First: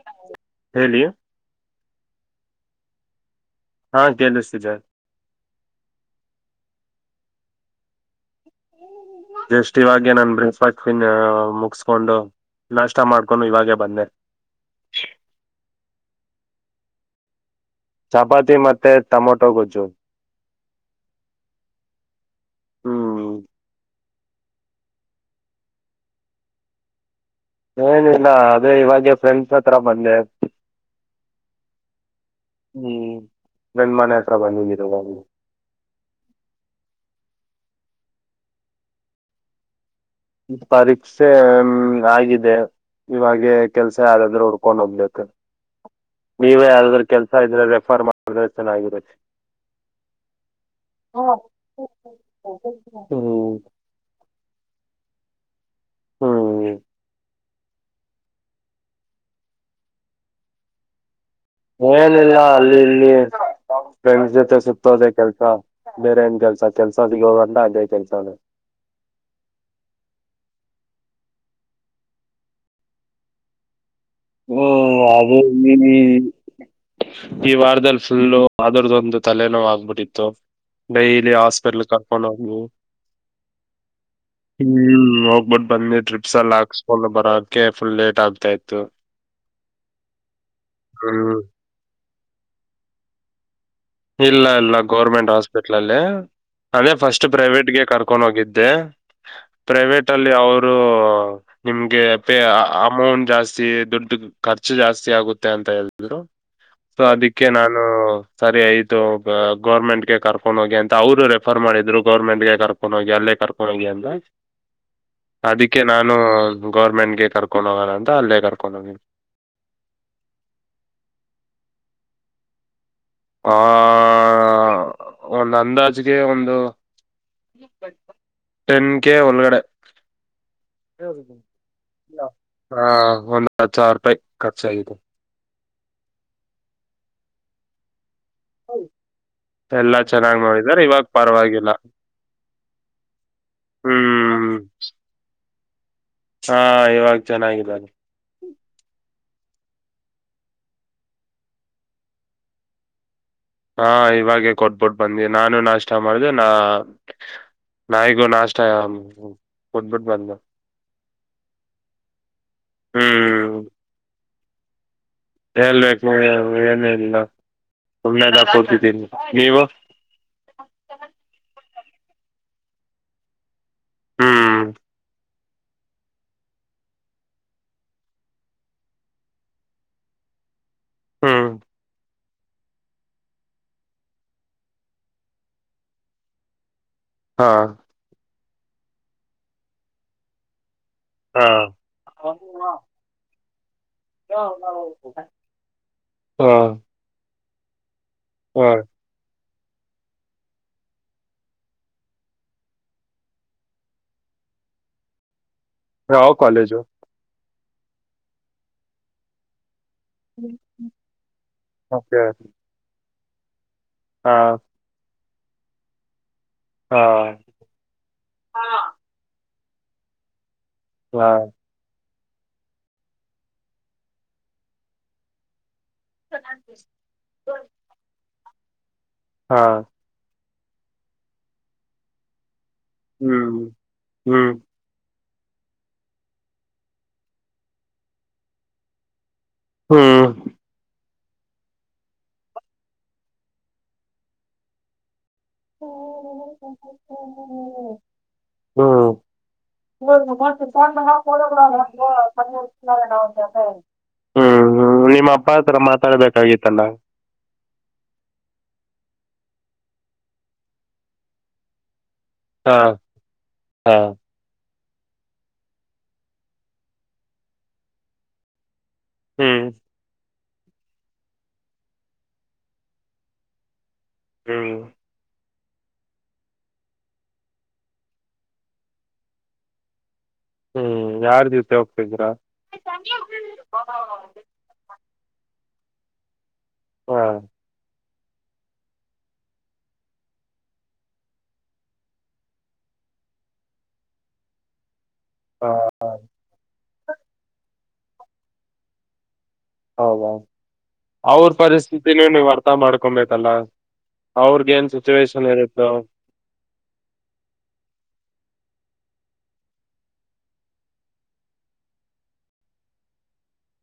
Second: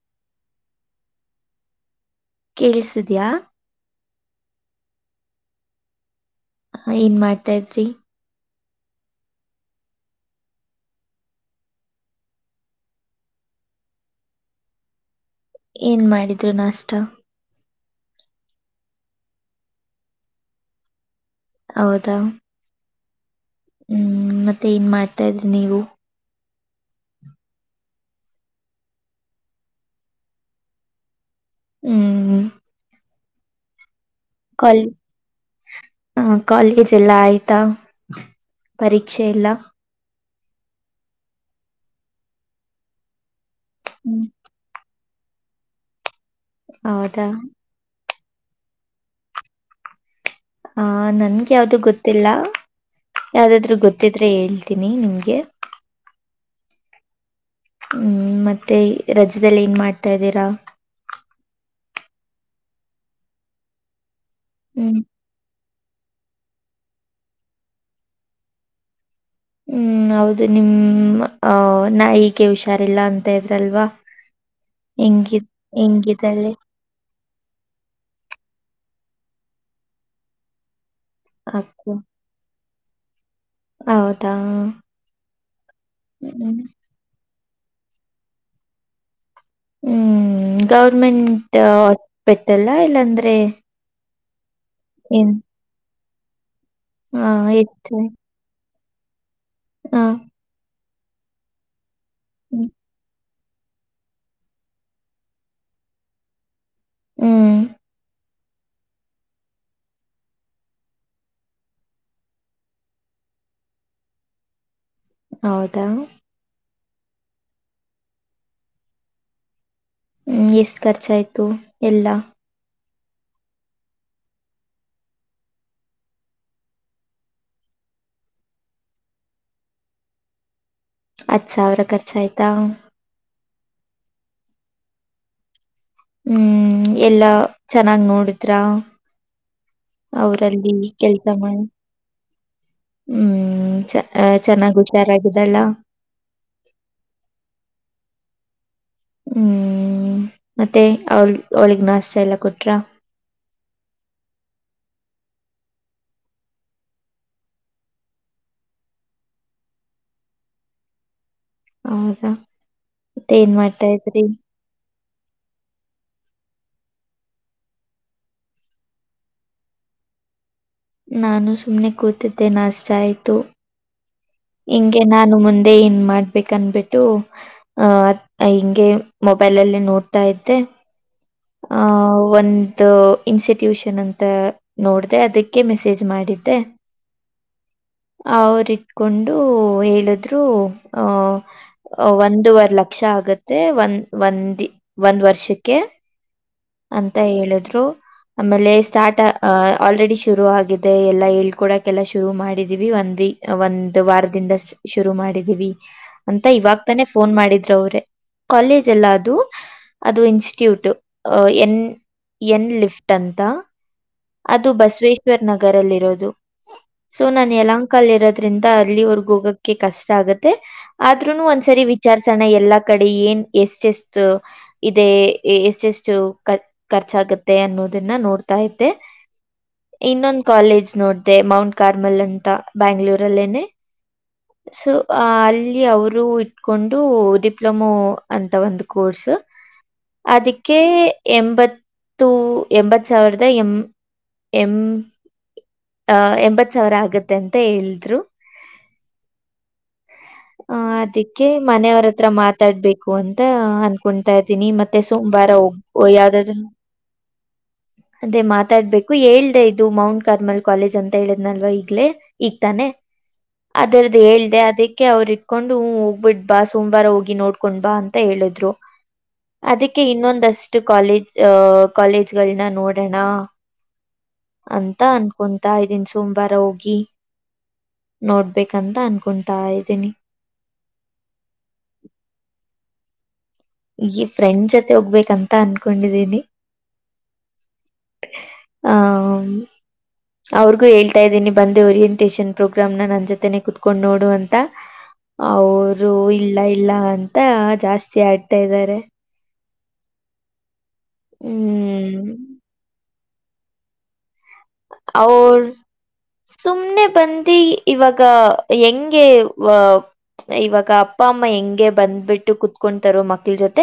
[inaudible] ಹೇಳಿ ಕೇಳಸ್ತದಿಯಾ ಹಾ ಕೇಳಸ್ತಿದೆ ಹ ಏನ್ ಮಾಡ್ತಾ ಇದ್ರಿ ಜಸ್ಟ್ ಇವಾಗೆ ನಾನ್ ಬ್ರೇಕ್ಫಾಸ್ಟ್ನ್ ಮುಗಸ್ಕೊಂಡು ನಾಷ್ಟ ಮಾಡ್ಕೊಂಡು ಇವಾಗೆ ಬಂದೆ ಏನ ಮಾಡಿದ್ರು ನಾಷ್ಟ ಚಪಾತಿ ಮತ್ತೆ ಟೊಮೊಟೊ ಗೊಜ್ಜು ಹೌದಾ ಹ್ಮ್ ಮತ್ತೆ ಏನ ಮಾಡ್ತಾಯಿದ್ರಿ ನೀವು ಏನಿಲ್ಲ ಅದೇ ಇವಾಗೆ ಫ್ರೆಂಡ್ಸ್ ಹತ್ರ ಬಂದೆ ಹ್ಮ್ ಹ್ಮ್ ಫ್ರೆಂಡ್ ಮನೆ ಹತ್ರ ಬಂದಿದ್ದೀನಿ ಇವಾಗೆ ಹ್ಮ್ ಕಾಲೇಜ್ ಎಲ್ಲ ಆಯ್ತಾ ಪರೀಕ್ಷೆ ಎಲ್ಲ ಪರೀಕ್ಷೆ ಆಗಿದೆ ಇವಾಗೆ ಕೆಲ್ಸ ಹ್ಮ್ ಯಾವ್ದಾದ್ರು ಉಡ್ಕೊಂಡ ಹೋಗ್ಬೇಕ ನೀವೆ ಯಾವ್ದಾದ್ರು ಹೌದಾ ಕೆಲಸ ಇದ್ರೆ ರೆಫರ್ ಮಾಡಿದ್ರೆ ಚೆನ್ನಾಗಿರೋತ್ತೆ ಹ ನನ್ಗ ಯಾವ್ದು ಗೊತ್ತಿಲ್ಲ ಹ್ಮ್ ಯಾವ್ದಾದ್ರು ಗೊತ್ತಿದ್ರೆ ಹೇಳ್ತೀನಿ ನಿಮ್ಗೆ ಹ್ಮ್ ಹ್ಮ್ ಮತ್ತೆ ರಜದಲ್ಲಿ ಏನ್ ಮಾಡ್ತಾ ಇದ್ದೀರಾ ಏನಿಲ್ಲ ಅಲ್ಲಿ ಇಲ್ಲಿ ಫ್ರೆಂಡ್ಸ್ ಜೊತೆ ಹ್ಮ್ ಸುತ್ತೋದೆ ಕೆಲ್ಸ ಬೇರೆ ಏನ್ ಕೆಲ್ಸ ಕೆಲ್ಸಗದ ಅಂತ ಅಂದೇ ಕೆಲ್ಸ ಹ್ಮ್ ಹೌದು ನಿಮ್ ಅ ನಾಯಿಗೆ ಹುಷಾರಿಲ್ಲ ಅಂತ ಇದ್ರಲ್ವಾ ಓ ಹೆಂಗಿ ಹೆಂಗಿದಳೆ [unintelligible] [inaudible] ಈ ವಾರದಲ್ಲಿ ಫುಲ್ಲು ಅದರದ್ದೊಂದು ತಲೆನೋವು ಆಗ್ಬಟ್ಟಿತ್ತು ಡೈಯ್ಲಿ ಅಕ್ಕ ಹಾಸ್ಪಿಲ್ ಕರ್ಕೊಂಡ್ ಹೋಗು ಹೌದಾ ಹ್ಮ್ ಹೋಗ್ಬಿಟ್ಟ ಬನ್ನ ಮೇಲ ಡ್ರಿಪಸೆಲ್ ಹ್ಮ್ ಹಾಕ್ ಫುಲ್ ಬರಾಕ್ಕೆ ಫುಲ್ ಲೇಟ್ ಆಗ್ತಾ ಇತ್ತು ಹ್ಮ್ ಗೌರ್ಮೆಂಟ್ ಹ್ಮ್ ಹಾಸ್ಪೆಟಲ್ ಇಲ್ಲಾಂದ್ರೆ ಇಲ್ಲ ಇಲ್ಲ ಗೋರ್ಮೆಂಟ್ ಏನ್ ಹಾಸ್ಪಿಟ್ಲ ಅಲ್ಲಿ ಅದೇ ಫಸ್ಟ್ ಹ ಪ್ರೈವೇಟ್ಗೆ ಎಷ್ಟು ಕರ್ಕೊಂಡು ಹೋಗಿದ್ದೆ ಹ ಪ್ರೈವೇಟ್ ಅಲ್ಲಿ ಅವರು ನಿಮ್ಗೆ ಹ್ಮ್ ಅಮೌಂಟ್ ಜಾಸ್ತಿ ದುಡ್ಡ ಖರ್ಚು ಜಾಸ್ತಿ ಆಗುತ್ತೆ ಅಂತ ಹೇಳಿದ್ರು ಸೊ ಅದಕ್ಕೆ ಹ್ಮ್, ನಾನು ಸರಿಯತ ಗೌರ್ಮೆಂಟ್ಗೆ ಕರ್ಕೊಂಡು ಹೋಗಿ ಅಂತ ಅವ್ರು ರೆಫರ್ ಮಾಡಿದ್ರು ಗೌರ್ಮೆಂಟ್ ಗೆ ಕರ್ಕೊಂಡು ಹೋಗಿ ಅಲ್ಲೇ ಕರ್ಕೊಂಡು ಹೋಗಿ ಅಂತ ಅದಕ್ಕೆ ಹೌದಾ ನಾನು ಗೌರ್ಮೆಂಟ್ಗೆ ಕರ್ಕೊಂಡು ಹೋಗೋಣ ಅಂತ ಅಲ್ಲೇ ಕರ್ಕೊಂಡ್ ಹೋಗಿದೆ ಹ್ಮ ಎಷ್ಟ ಖರ್ಚ ಆಯ್ತು ಎಲ್ಲ ಆ ಒಂದು ಅಂದಾಜ್ಗೆ ಒಂದು ಟೆನ್ ಕೆೇ ಒಳಗಡೆ ಹತ್ ಸಾವಿರ ಖರ್ಚಾಯ್ತಾ ಹಾ ಒಂದ್ ಹತ್ತು ಸಾವಿರ ರೂಪಾಯಿ ಖರ್ಚಾಗಿದೆ ಹ್ಮ್ ಎಲ್ಲಾ ಚೆನ್ನಾಗಿ ನೋಡ ಹತ್ರ ಎಲ್ಲಾ ಚೆನ್ನಾಗ್ ಅವ್ರಲ್ಲಿ ನೋಡಿದಾರೆ ಇವಾಗ ಕೆಲ್ಸ ಮಾಡಿ ಪರವಾಗಿಲ್ಲ ಹ್ಮ್ ಚ ಹ್ಮ್ ಚೆನ್ನಾಗಿ ಹುಷಾರಾಗಿದ್ದಲ್ಲ ಹಾ ಇವಾಗ ಚೆನ್ನಾಗಿದ್ದಾರೆೆ ಹ್ಮ್ ಮತ್ತೆ ಅವಳ ಅವಳಗ್ ನಾಷ್ಟ ಎಲ್ಲ ಕೊಟ್ರ ಹಾ ಇವಾಗೆ ಕೊಟ್ಬಿಟ್ಟ ಬಂದಿ ನಾನು ನಾಷ್ಟ ಮಾಡ್ದ ನಾ ನಾಯಿಗೂ ನಾಷ್ಟ ಕೊಟ್ಬಿಟ್ಟು ಬಂದ ಹೌದಾ ಮತ್ತ ಏನ್ ಹ್ಮ್ ಮಾಡ್ತಾ ಇದ್ರಿ ಹೇಳ್ಬೇಕು ಏನ ಇಲ್ಲ ಸುಮ್ಮೆದಾ ಕತಿದ್ದೀನಿ ನೀವು ನಾನು ಸುಮ್ನೆ ಕೂತಿದ್ದೆ ನಷ್ಟ ಆಯ್ತು ಹ್ಮ್ ಹಿಂಗೆ ನಾನು ಮುಂದೆ ಅದೇ ಏನ್ ಮಾಡ್ಬೇಕ ಅನ್ಬಿಟ್ಟು ಅಹ ಹಿಂಗೆ ಮೊಬೈಲಲ್ಲಿ ನೋಡ್ತಾ ಇದ್ದೆ ಹಾ ಒಂದು ಇನ್ಸ್ಟಿಟ್ಯೂಷನ್ ಅಂತ ನೋಡ್ದ ಅದಕ್ಕೆ ಮೆಸೇಜ್ ಮಾಡಿದ್ದೆ ಹಾ ಅವರು ಇಟ್ಕೊಂಡು ಹೇಳಿದ್ರು ಹಾ ಒಂದವರ್ ಹಾ ಲಕ್ಷ ಆಗತ್ತೆ ಒಂದ್ ಒಂದಿ ಒಂದ್ ವರ್ಷಕ್ಕೆ ಹಾ ಅಂತ ಹೇಳಿದ್ರು ಆಮೇಲೆ ಸ್ಟಾರ್ಟ್, ಅ ಆಲ್ರೆಡಿ ಶುರು ಆಗಿದೆ. ಎಲ್ಲ ಹೇಳ್ಕೊಡಕೆಲ್ಲ ಶುರು ಮಾಡಿದೀವಿ ಒಂದ ವ ಒಂದ ವಾರದಿಂದ, ಶುರು ಮಾಡಿದೀವಿ. ಯಾವ ಅಂತ ಕಾಲೇಜು ಇವಾಗ ತಾನೆ ಫೋನ ಮಾಡಿದ್ರು ಅವ್ರೆ ಕಾಲೇಜ ಇಲ್ಲ ಅದು. ಅದು ಇನ್ಸ್ಟಿಟ್ಯೂಟ್ ಎನ್ ಓಕೆ ಎನ್ ಲಿಫ್ಟ್ ಅಂತ. ಹಾ ಅದು ಬಸವೇಶ್ವರ ನಗರಲ್ಲಿ ಇರೋದು, ಹಾ ಸೊ ನಾನೂ ಯಲಹಂಕ ಕಲ್ಲಿ ಇರೋದ್ರಿಂದ ಅಲ್ಲಿ ಅವರ್ಗ್ ಹೋಗಕ್ಕೆ ಕಷ್ಟ ಆಗತ್ತೆ, ಹಾ ಅದ್ರುನು ಒಂದ್ಸರಿ. ವಿಚಾರ ಸಣ ಎಲ್ಲಾ ಕಡೆ ಏನ ಎಷ್ಟ ಎಷ್ಟ ಇದೆ. ಎಷ್ಟ, ಎಷ್ಟ. ಹೆ ಖರ್ಚಾಗುತ್ತೆ ಅನ್ನೋದನ್ನ ನೋಡ್ತಾ ಇದ್ದೆ. ಹಾ ಇನ್ನೊಂದ ಕಾಲೇಜ ನೋಡಿದೆ, ಮೌಂಟ್ ಕಾರ್ಮಲ್ ಅಂತ. ಹ್ಮ್ ಬ್ಯಾಂಗ್ಳೂರಲ್ಲೇನೆ. ಹ್ಮ್ ಸೊ ಅಲ್ಲಿ ಅವರು ಇಟ್ಕೊಂಡು ಡಿಪ್ಲೊಮೋ, ಅಂತ ಒಂದು ಕೋರ್ಸ್. ಹ್ಮ್ ಅದಕ್ಕೆ, ಎಂಬತ್ತು ಎಂಬತ್ತು ಸಾವಿರದ ಎಂ ಎಂ ಅಹ ಎಂಬತ ಸಾವಿರ ಆಗತ್ತೆ ಅಂತ ಹೇಳಿದ್ರು. ಹ್ಮ ಇ ಆ ಸಡ ಕೂಡ ಅದಕ್ಕೆ ಅ [inaudible] ಮನೆಯವ್ರ ಹತ್ರ ಮಾತಾಡ್ಬೇಕು ಣಂತ ಅಂತ [unintelligible] ಅನ್ಕೊಂತಾ ಇದ್ದೀನಿ ಮತ್ತೆ ಹ್ಮ್ ನಿಮ್ಮ ಅಪ್ಪ ಹತ್ರ ಮಾತಾಡ್ಬೇಕಾಗಿತ್ತಲ್ಲ. ಹ ಅದೇ ಮಾತಾಡ್ಬೇಕು ಹೇಳ್ದ ಇದು ಮೌಂಟ್ ಕಾಲ್ಮಲ ಕಾಲೇಜ್ ಅಂತ ಹೇಳಿದ್ನಲ್ವ ಈಗ್ಲೇ ಹಾ ಈಗ್ತಾನೆ ಹಾ ಅದರದ್ದ ಹೇಳ್ದೆ ಅದಕ್ಕೆ ಅವ್ರ. ಹಕೊಂಡು ಹೋಗ್ಬಿಟ್ ಬಾ ಸೋಮವಾರ ಹೋಗಿ ನೋಡ್ಕೊಂಡ ಬಾ ಅಂತ ಹೇಳಿದ್ರು ಹ್ಮ್ ಅದಕ್ಕೆ. ಕೆ ಇನ್ನೊಂದಷ್ಟು ಕಾಲೇಜ ಅಹ ಕಾಲೇಜಗ ಳನ್ನ ನೋಡೋಣ. ಹ್ಮ್ ಅಂತ ಅನ್ಕೊಂತ ಇದೀನಿ, ಸೋಮವಾರ ಹೋಗಿ ನೋಡ. ಬೇಕಂತ ಅನ್ಕೊಂತಾ ಇದ್ದೀನಿ ಹ್ಮ್ ಯಾರ ದಿವಸ ಹೋಗ್ತಿದೀರಾ. ಸಂ ಈ ಫ್ರೆಂಡ ಜೊತೆ ಹೋಗ್ಬೇಕಂತ ಅನ್ಕೊಂಡಿದೀನಿ ಹಾ ಹ ಅವ್ರಿಗೂ ಹೇಳ್ತಾ ಇದ್ದೀನಿ ಬಂದ ಇನ್ವಿಟೇಶನ್ ಪ್ರೋಗ್ರಾಮ್ನ, ನನ್ನ ಜೊತೆಯೇ ಕುೂತ್ಕೊಂಡು ನೋಡು ಅಂತ. ಹಾ ಅವರು ಇಲ್ಲ ಇಲ್ಲ ಅಂತ ಜಾಸ್ತಿ ಆಡ್ತಾ ಇದ್ದಾರೆ. ಹೌದ ಅವ್ರ ಪರಿಸ್ಥಿತಿನೂ, ಹ್ಮ್ ನೀವು ಅರ್ಥ ಮಾಡ್ಕೊಬೇಕಲ್ಲ ಅವ್ರ. ಏನ ಸಿಚುವೇಷನ್ ಅವ್ರು ಇರುತ್ತ. ಸುಮ್ನೆ ಬಂದಿ ಇವಾಗ ಹೆಂಗೆ ವ ಇವಾಗ ಅಪ್ಪ ಅಮ್ಮ ಹೆಂಗೆ ಬಂದ್ಬಿಟ್ಟು ಕುೂತ್ಕೊತಾರ ಮಕ್ಳ ಜೊತೆ.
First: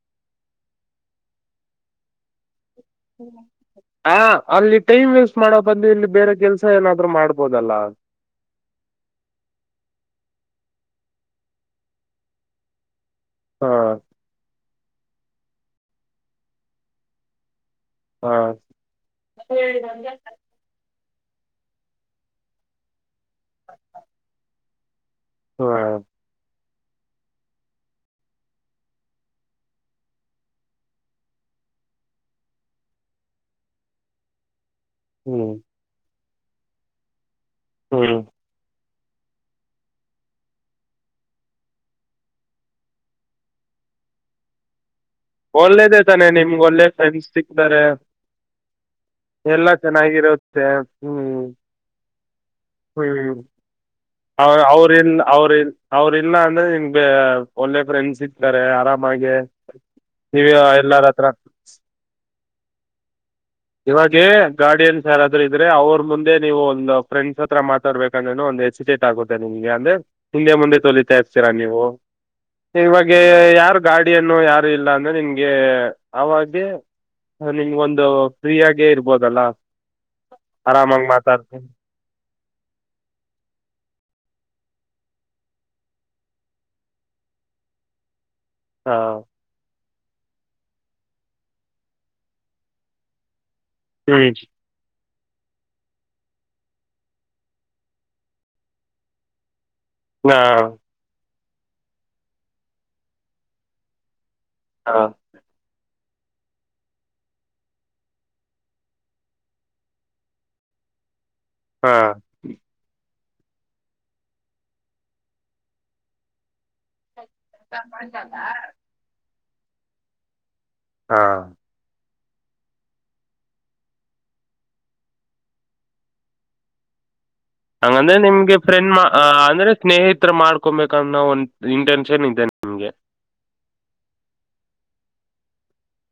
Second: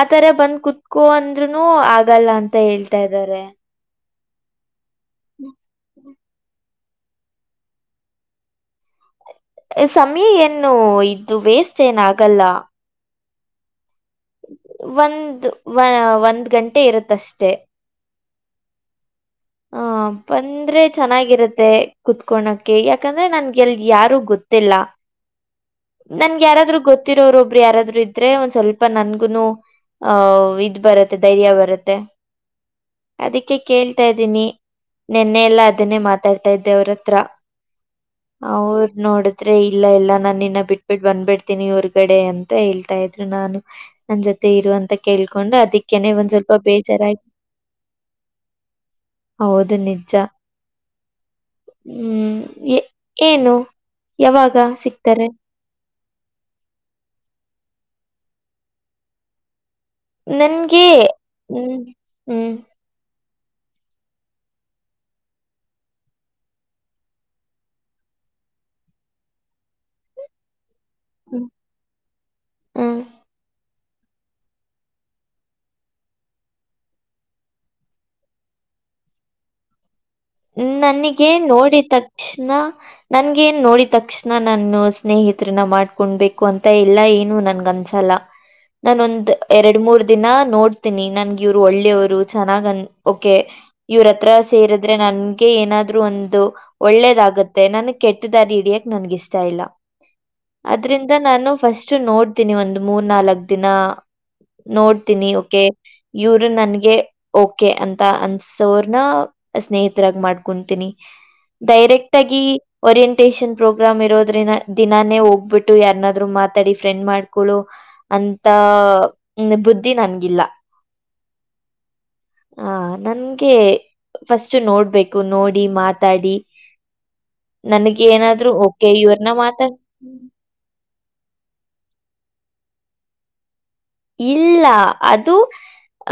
ಆತರ ಬಂದ ಕುೂತ್ಕೊ ಅಂದ್ರ ನೂ ಆಗಲ್ಲ ಅಂತ ಹೇಳ್ತಿ. ಹ ಅಲ್ಲಿ ಟೈಮ್ ವೇಸ್ಟ ಮಾಡ ಬಂದು ಇಲ್ಲಿ ಬೇರೆ ಕೆಲಸ ಏನಾದ್ರು ಮಾಡ್ಬೋದಲ್ಲ. ಸಮಯ ಏನು ಇದ್ದು ವೇಸ್ಟ ಏನ ಆಗಲ್ಲ. ಹ್ಮ ಒಂದ್ ಒಂದ ಗಂಟೆ ಇರುತ್ತಷ್ಟೆ. ಹಾ ಹ ಬಂದ್ರೆ ಚೆನ್ನಾಗಿರತ್ತೆ ಕುತ ಕೊಣಾಕೆ ಯಾಕಂದ್ರೆ ನನಗೆಲ್ಲಿ ಯಾರು ಗೊತ್ತಿಲ್ಲ ಹಾ ನನಗ ಯಾರಾದ್ರು ಗೊತ್ತಿರೋರು ಒಬ್ಬರು ಯಾರಾದ್ರು ಇದ್ರೆ ಒಂದ ಸ್ವಲ್ಪ ನನಗನೂ ಅಹ ಇದ ಬರುತ್ತೆ ಧೈರ್ಯ ಬರುತ್ತೆ ಅದಕ್ಕೆ ಕೇಳ್ತಾ ಇದ ನಿ ನೆನ್ನೆ ಹ್ಮ್ ಎಲ್ಲಾ ಅದನ್ನೇ ಮಾತಾಡ್ತಾ ಇದ್ದೆ ಅವ್ರ ಹತ್ರ ಹ್ಮ್ ಅವರು ನೋಡು ಇಲ್ಲ ಎಲ್ಲಾ ನಾನನ್ನ ಬಿಟ್ಬಿಟ್ಟ ಬಂದ್ಬಿಡ್ತೀನಿ ಹೊರ್ಗಡೆ ಅಂತ ಹೇಳ್ತಾ ಇದ್ರು ನಾನು ನನ್ ಜೊತೆ ಇರುವ ಅಂತ ಕೇಳ್ಕೊಂಡು ಒಳ್ಳೇದೇ ಅದಕ್ಕನೆ ತಾನೆ ಒಂದ್ ಸ್ವಲ್ಪ ನಿಮ್ಗ್ ಒಳ್ಳೆ ಬೇಜಾರಾಯ್ತು ಫ್ರೆಂಡ್ಸ್ ಸಿಕ್ತಾರೆ ಎಲ್ಲಾ ಹೌದು ನಿಜ ಚೆನ್ನಾಗಿರುತ್ತೆ ಹ್ಮ್ ಹ್ಮ್ ಏ ಏನು ಹ ಯಾವಾಗ ಅವ್ರ ನ್ ಸಿಗ್ತಾರೆ ಅವ್ರನ್ ಅವ್ರ ಇಲ್ಲ ಅಂದ್ರೆ ನಿನ್ ಬ ಒಳ್ಳೆ ಫ್ರೆಂಡ್ಸ್ ಇರ್ತಾರೆ ಆರಾಮಾಗೆ ನನ್ಗೆ ಹ್ಮ್ ಹ್ಮ್ ಇವಾಗೆ ಗಾರ್ಡಿಯನ್ ಸ ಯಾರಾದ್ರೂ ಇದ್ರೆ ಅವ್ರ ಮುಂದೆ ನೀವು ಒಂದು ಫ್ರೆಂಡ್ಸ್ ಹತ್ರ ಮಾತ ತರ್ಬೇಕಂದ್ರ ಒಂದು ಹೆಚ್ಚುಟೇಟ್ ಆಗುತ್ತೆ ನಿಮಗೆ ಅಂದ್ರೆ ಹಿಂದೆ ಮುಂದೆ ತಲ ಹ್ಮ್ ತರಿಸತೀರಾ ನೀವು ಹ್ಮ್ ಇವಾಗ ಯಾರ ಗಾಡಿಯನ್ನು ಯಾರು ಇಲ್ಲ ಅಂದ್ರೆ ನಿನಗೆ ಅವಾಗ ನಿಮ್ಗ ಒಂದು. ಫ್ರೀಯಾಗೇ ಇರ್ಬೋದಲ್ಲಾ. ನನಗೇ ನೋಡಿದ ತಕ್ಷಣ ನಂಗೆ ನ್ನೋಡಿದ ತಕ್ಷಣ ನಾನು ಸ್ನೇಹಿತರನ್ನ ಮಾಡ್ಕೊಂಡಬೇಕು ಅಂತ ಇಲ್ಲ ಏನು ನನ್ಗ ಅನ್ಸಲ್ಲ. ಹಾ ನಾನೊಂದ. ಎರಡ್ ಮೂರ್ ದಿನ ನೋಡ್ತೀನಿ ನನ್ಗ ಇವ್ರು ಒಳ್ಳೆಯವ್ರು ಚೆನ್ನಾಗನ್ ಓಕೆ ಇವ್ರ ಹ್ಮ್ ಹತ್ರ ಸೇರಿದ್ರೆ ನನ್ಗೆ ಏನಾದ್ರು ಒಂದು ಒಳ್ಳೇದಾಗುತ್ತೆ ನನ್ಗ್ ಕೆಟ್ಟ ದಾರಿ ಹಿಡಿಯಕ್ ನನ್ಗ ಇಷ್ಟ ಇಲ್ಲ. ನಾ ಅದ್ರಿಂದ ನಾನು ಫಸ್ಟ್ ನೋಡ್ತೀನಿ ಒಂದ ಮೂರ್ ನಾಲ್ಕ್ ದಿನ ಹಾ ನೋಡ್ತೀನಿ ಓಕೆ ಇವ್ರ ನನ್ಗೆ ಓಕೆ ಅಂತ ಅನ್ಸೋ್ರನ ಸ್ನೇಹಿತರಾಗ ಮಾಡ್ಕೊತೀನಿ ಹಾ ಡೈರೆಕ್ಟ್ ಆಗಿ ಓರಿಯಂಟೇಶಷನ್ ಪ್ರೋಗ್ರಾಮ್ ಇರೋದ್ರಿಂನಾ ದಿನಾನೇ ಹೋಗ್ಬಿಟ್ಟು ಯಾರನಾದ್ರು ಮಾತಾಡಿ ಫ್ರೆಂಡ್ ಮಾಡಿ [unintelligible] ಳ ಅಂತ ಬುದ್ಧಿ ನನ್ಗಿಲ್ಲ ಹಾ ಹ ನನ್ಗೆ ಫಸ್ಟ್ ನೋಡ್ಬೇಕು ನೋಡಿ ಮಾತಾಡಿ ಹಂಗಂದ್ರೆ ನನಗೇನಾದ್ರೂ ನಿಮ್ಗೆ ಓಕೆ ಫ್ರೆಂಡ್ ಇವ್ರನ್ನ ಅಂದ್ರೆ ಮಾತಾಡ್ ಸ್ನೇಹಿತ್ರರ ಮಾಡ್ಕೊಬೇಕ ಅನ್ನೋ ಒಂದ್ ಇಂಟೆನ್ಷನ್ ಇದೆ ಹಂಗೆ ಇಲ್ಲಾ ಅದು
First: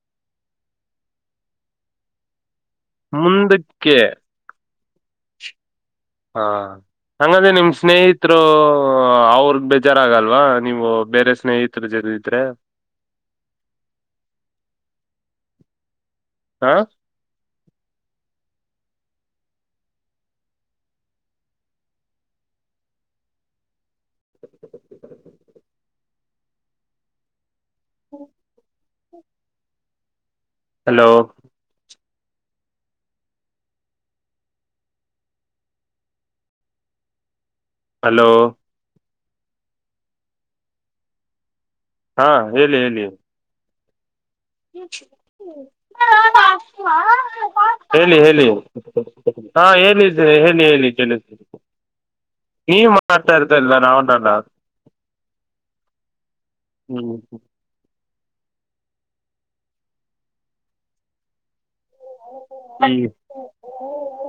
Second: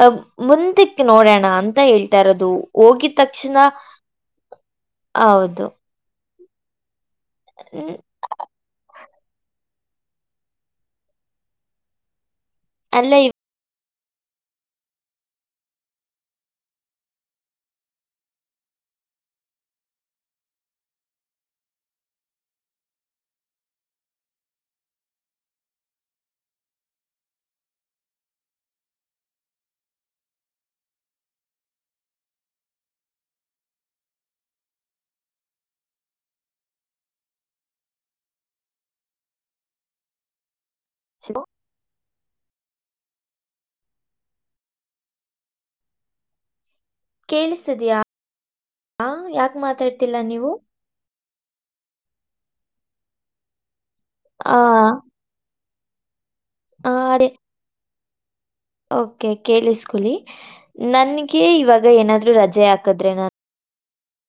ಅ ಮುಂದಕ್ಕ ನೋಡೋಣ ಅಂತ ಹೇಳ್ತಾ ಇರೋದು. ಹೋಗಿದ ತಕ್ಷಣ ಮುಂದಕ್ಕೆ ಹೌದು ಹಾ ಹಂಗಾದ್ರೆ ನಿಮ್ಮ್ ಹ್ಮ್ ಸ್ನೇಹಿತ್ ಅವರ ಬೇಜಾರಗಲ್ವಾ ನೀವು ಬೇರೆ ಸ್ನೇಹಿತರು ಜೊತೆ ಇದ್ರೆ. ಅಲ್ಲ ಇ ಹಾ ಹಾ ಹಲೋ. ಹಲೋ [inaudible] ಹಾ ಹೇಳಿ ಹೇಳಿ [inaudible] [unintelligible] ಕೇಳಿಸ್ತಿದಯಾ ಹೇಳಿ ಹೇಳಿ ಯಾಕ ಹಾ ಮಾತಾಡ್ತಿಲ್ಲ ಹೇಳಿದ್ದ ನೀವು ಹೇಳಿ ಹೇಳಿ ಕೆಳ ನಿ ಮಾಡ್ತಾ ಇರ್ತಲ್ಲ ನಾ ಹಾಆ ಹ್ಮ್ ಓಕೆ ಕೇಳಿಸ್ಕಲಿ ನನ್ಗೆ ಇವಾಗ ಏನಾದ್ರೂ ರಜೆ ಹಾಕದ್ರೆ ನಾನು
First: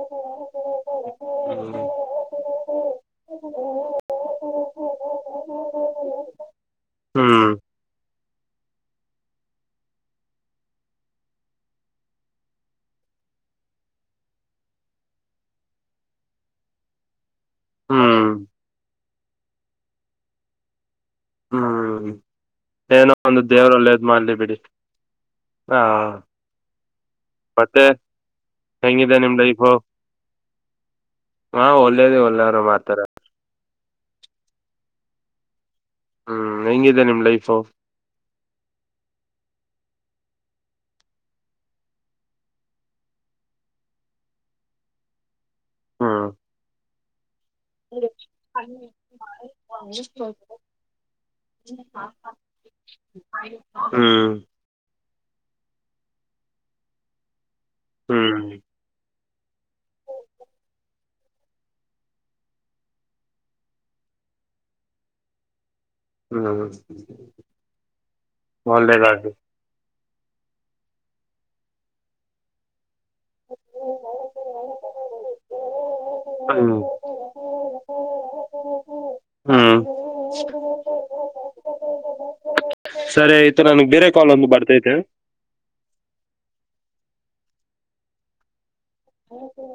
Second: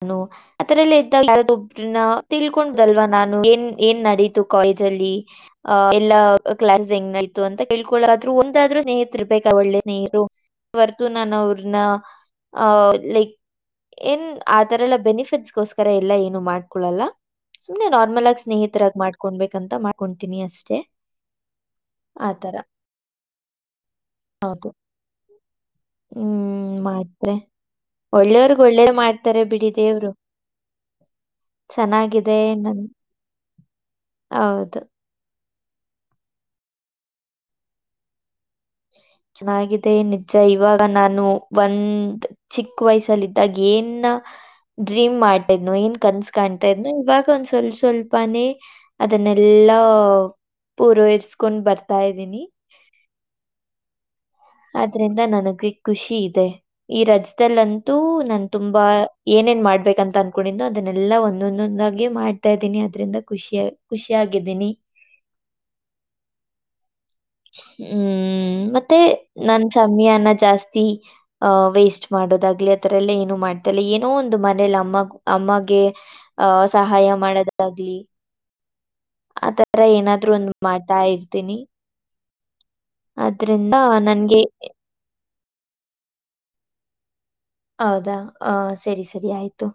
ನೋ ಅದರಲ್ಲಿ ಇದ್ದಾಗ ಯಾರಾದ್ರೂ ಒಬ್ಬರನ್ನ ತಿಳ್ಕೊಂಡ್ಲ್ವಾ ನಾನು ಏನ್ ಏನ್ ನಡೀತು ಕಾಲೇಜ್ ಅಲ್ಲಿ ಅ ಎಲ್ಲಾ ಕ್ಲಾಸ್ ಹೆಂಗಅಯ್ತು ಹ್ಮ್ ಅಂತ ಕೇಳ್ಕೊಳಾದ್ರು ಒಂದಾದ್ರೂ ಸ್ನೇಹತ್ ಇರ್ಬೇಕ ಒಳ್ಳೆ ಸ್ನೇಹರು. [unintelligible] ಅವ್ರ್ನ ಆ ಲೆಂಗ್ ಏನ್ ಆ ತರ ಎಲ್ಲ ಬೆನಿಫಿಟ್ಸ್ಗೋಸ್ಕರ ಎಲ್ಲಾ ಏನು ಮಾಡ್ಕೊಳ್ಳಲ್ಲ ಸುಮ್ನೆ ನಾರ್ಮಲ್ ಹ್ಮ್ ಹ್ಮ್ ಆಗಿ ಸ್ನೇಹಿತರಾಗಿ ಮಾಡ ಹಕೊಬೇಕಂತ ಮಾಡ್ಕೊತೀನಿ ಅಷ್ಟೇ. ಹ್ಮ್ ಆ ಥರ. ಏನೋ ಒಂದು ದೇವ್ರಒಳ್ಳೇದ್ ಮಾಡ್ಲಿ ಬಿಡಿ. ಹೌದು. ಹಾ ಮತ್ತೆ. ಒಳ್ಳೆಯವರ್ಗ್ ಒಳ್ಳೇ ಹೆಂಗಿದೆ ನಿಮ್ ಮಾಡ್ತಾರೆ ಬಿಡಿ ಲೈಫು ದೇವರು.. ಹಾ ಒಳ್ಳೇದ ಚೆನ್ನಾಗಿದೆ ಒಳ್ಳೇರು ನನ್ ಮಾಡ್ತಾರ ಹೌದು. ಹ್ಮ್ ಹೆಂಗಿದೆ ನಿಮ್ ಲೈಫ್. ಚೆನ್ನಾಗಿದೆ ನಿಜ ಇವಾಗ ನಾನು ಒಂದ್.. ಚಿಕ್ಕ ವಯಸಲ್ಲಿದ್ದಾಗ ಏನ್ ಡ್ರೀಮ್ ಮಾಡ ಇನ್ ಹ್ಮ್ ಕನ್ಸ್ಕಾಣ್ ತಾ ಇದ್ನು ಇವಾಗ ಒಂದ್ ಸೊಲ್ಷನ್ ಸ್ವಲ್ಪಾನೇ ಅದನ್ನೆಲ್ಲಾ ಪೂರೈಸ್ಕೊಂಡ್ ಬರ್ತಾ ಇದ್ದೀನಿ. ಹ್ಮ್... ಆದ್ರಿಂದ ನನಗ್ ಖುಷಿ ಇದೆ ಈ ರಜದಲ್ಲಂತೂ ನನ್ ಹ್ಮ್ ತುಂಬಾ... ಏನೇನ್ ಮಾಡ್ಬೇಕಂತ ಅನ್ಕೊಂಡನೋ ಅದನ್ನೆಲ್ಲಾ ಒಂದೊಂದೊಂದಾಗಿ ಮಾಡ್ತಾ ಇದ್ದೀನಿ ಅದ್ರಿಂದ ಖುಷಿಯ.. ಖುಷಿಯಾಗಿದ್ದೀನಿ. ಹ್ಮ ಹ್ಮ್ ಮತ್ತೆ ನನ್... ಸಮಯ ನಾ ಜಾಸ್ತಿ ಹ ವೇಸ್ಟ್ ಮಾಡೋದ ಆಗ್ಲೇ ಅತ್ರ ಎಲ್ಲಾ.,.... ಮಾಡ್ತ ಇಲ್ಲಾ ಏನೋ ಒಂದಮನೇಲಿ ಅಮ್ಮ ಅಮ್ಮಗೆ ಆಹ ಹ್ಮ್ ಸಹಾಯ ಮಾಡೋದಾಗ್ಲಿ....... ಈತರ ಹ್ಮ್ ಏನಾದ್ರು ಒಂದ ಮಾಡ್ತಾ ಇರ್ತೀನಿ..... ಸರಿ ಆಯ್ತು ಅದ್ರಿಂದ ನನ್ಗ್ ಬೇರೆ ಕಾಲ್ ನನ್ಗೆ ಒಂದು ಬರ್ತೈತೆ. ಹೌದಾ ಆ ಸರಿ ಸರಿ ಆಯ್ತು.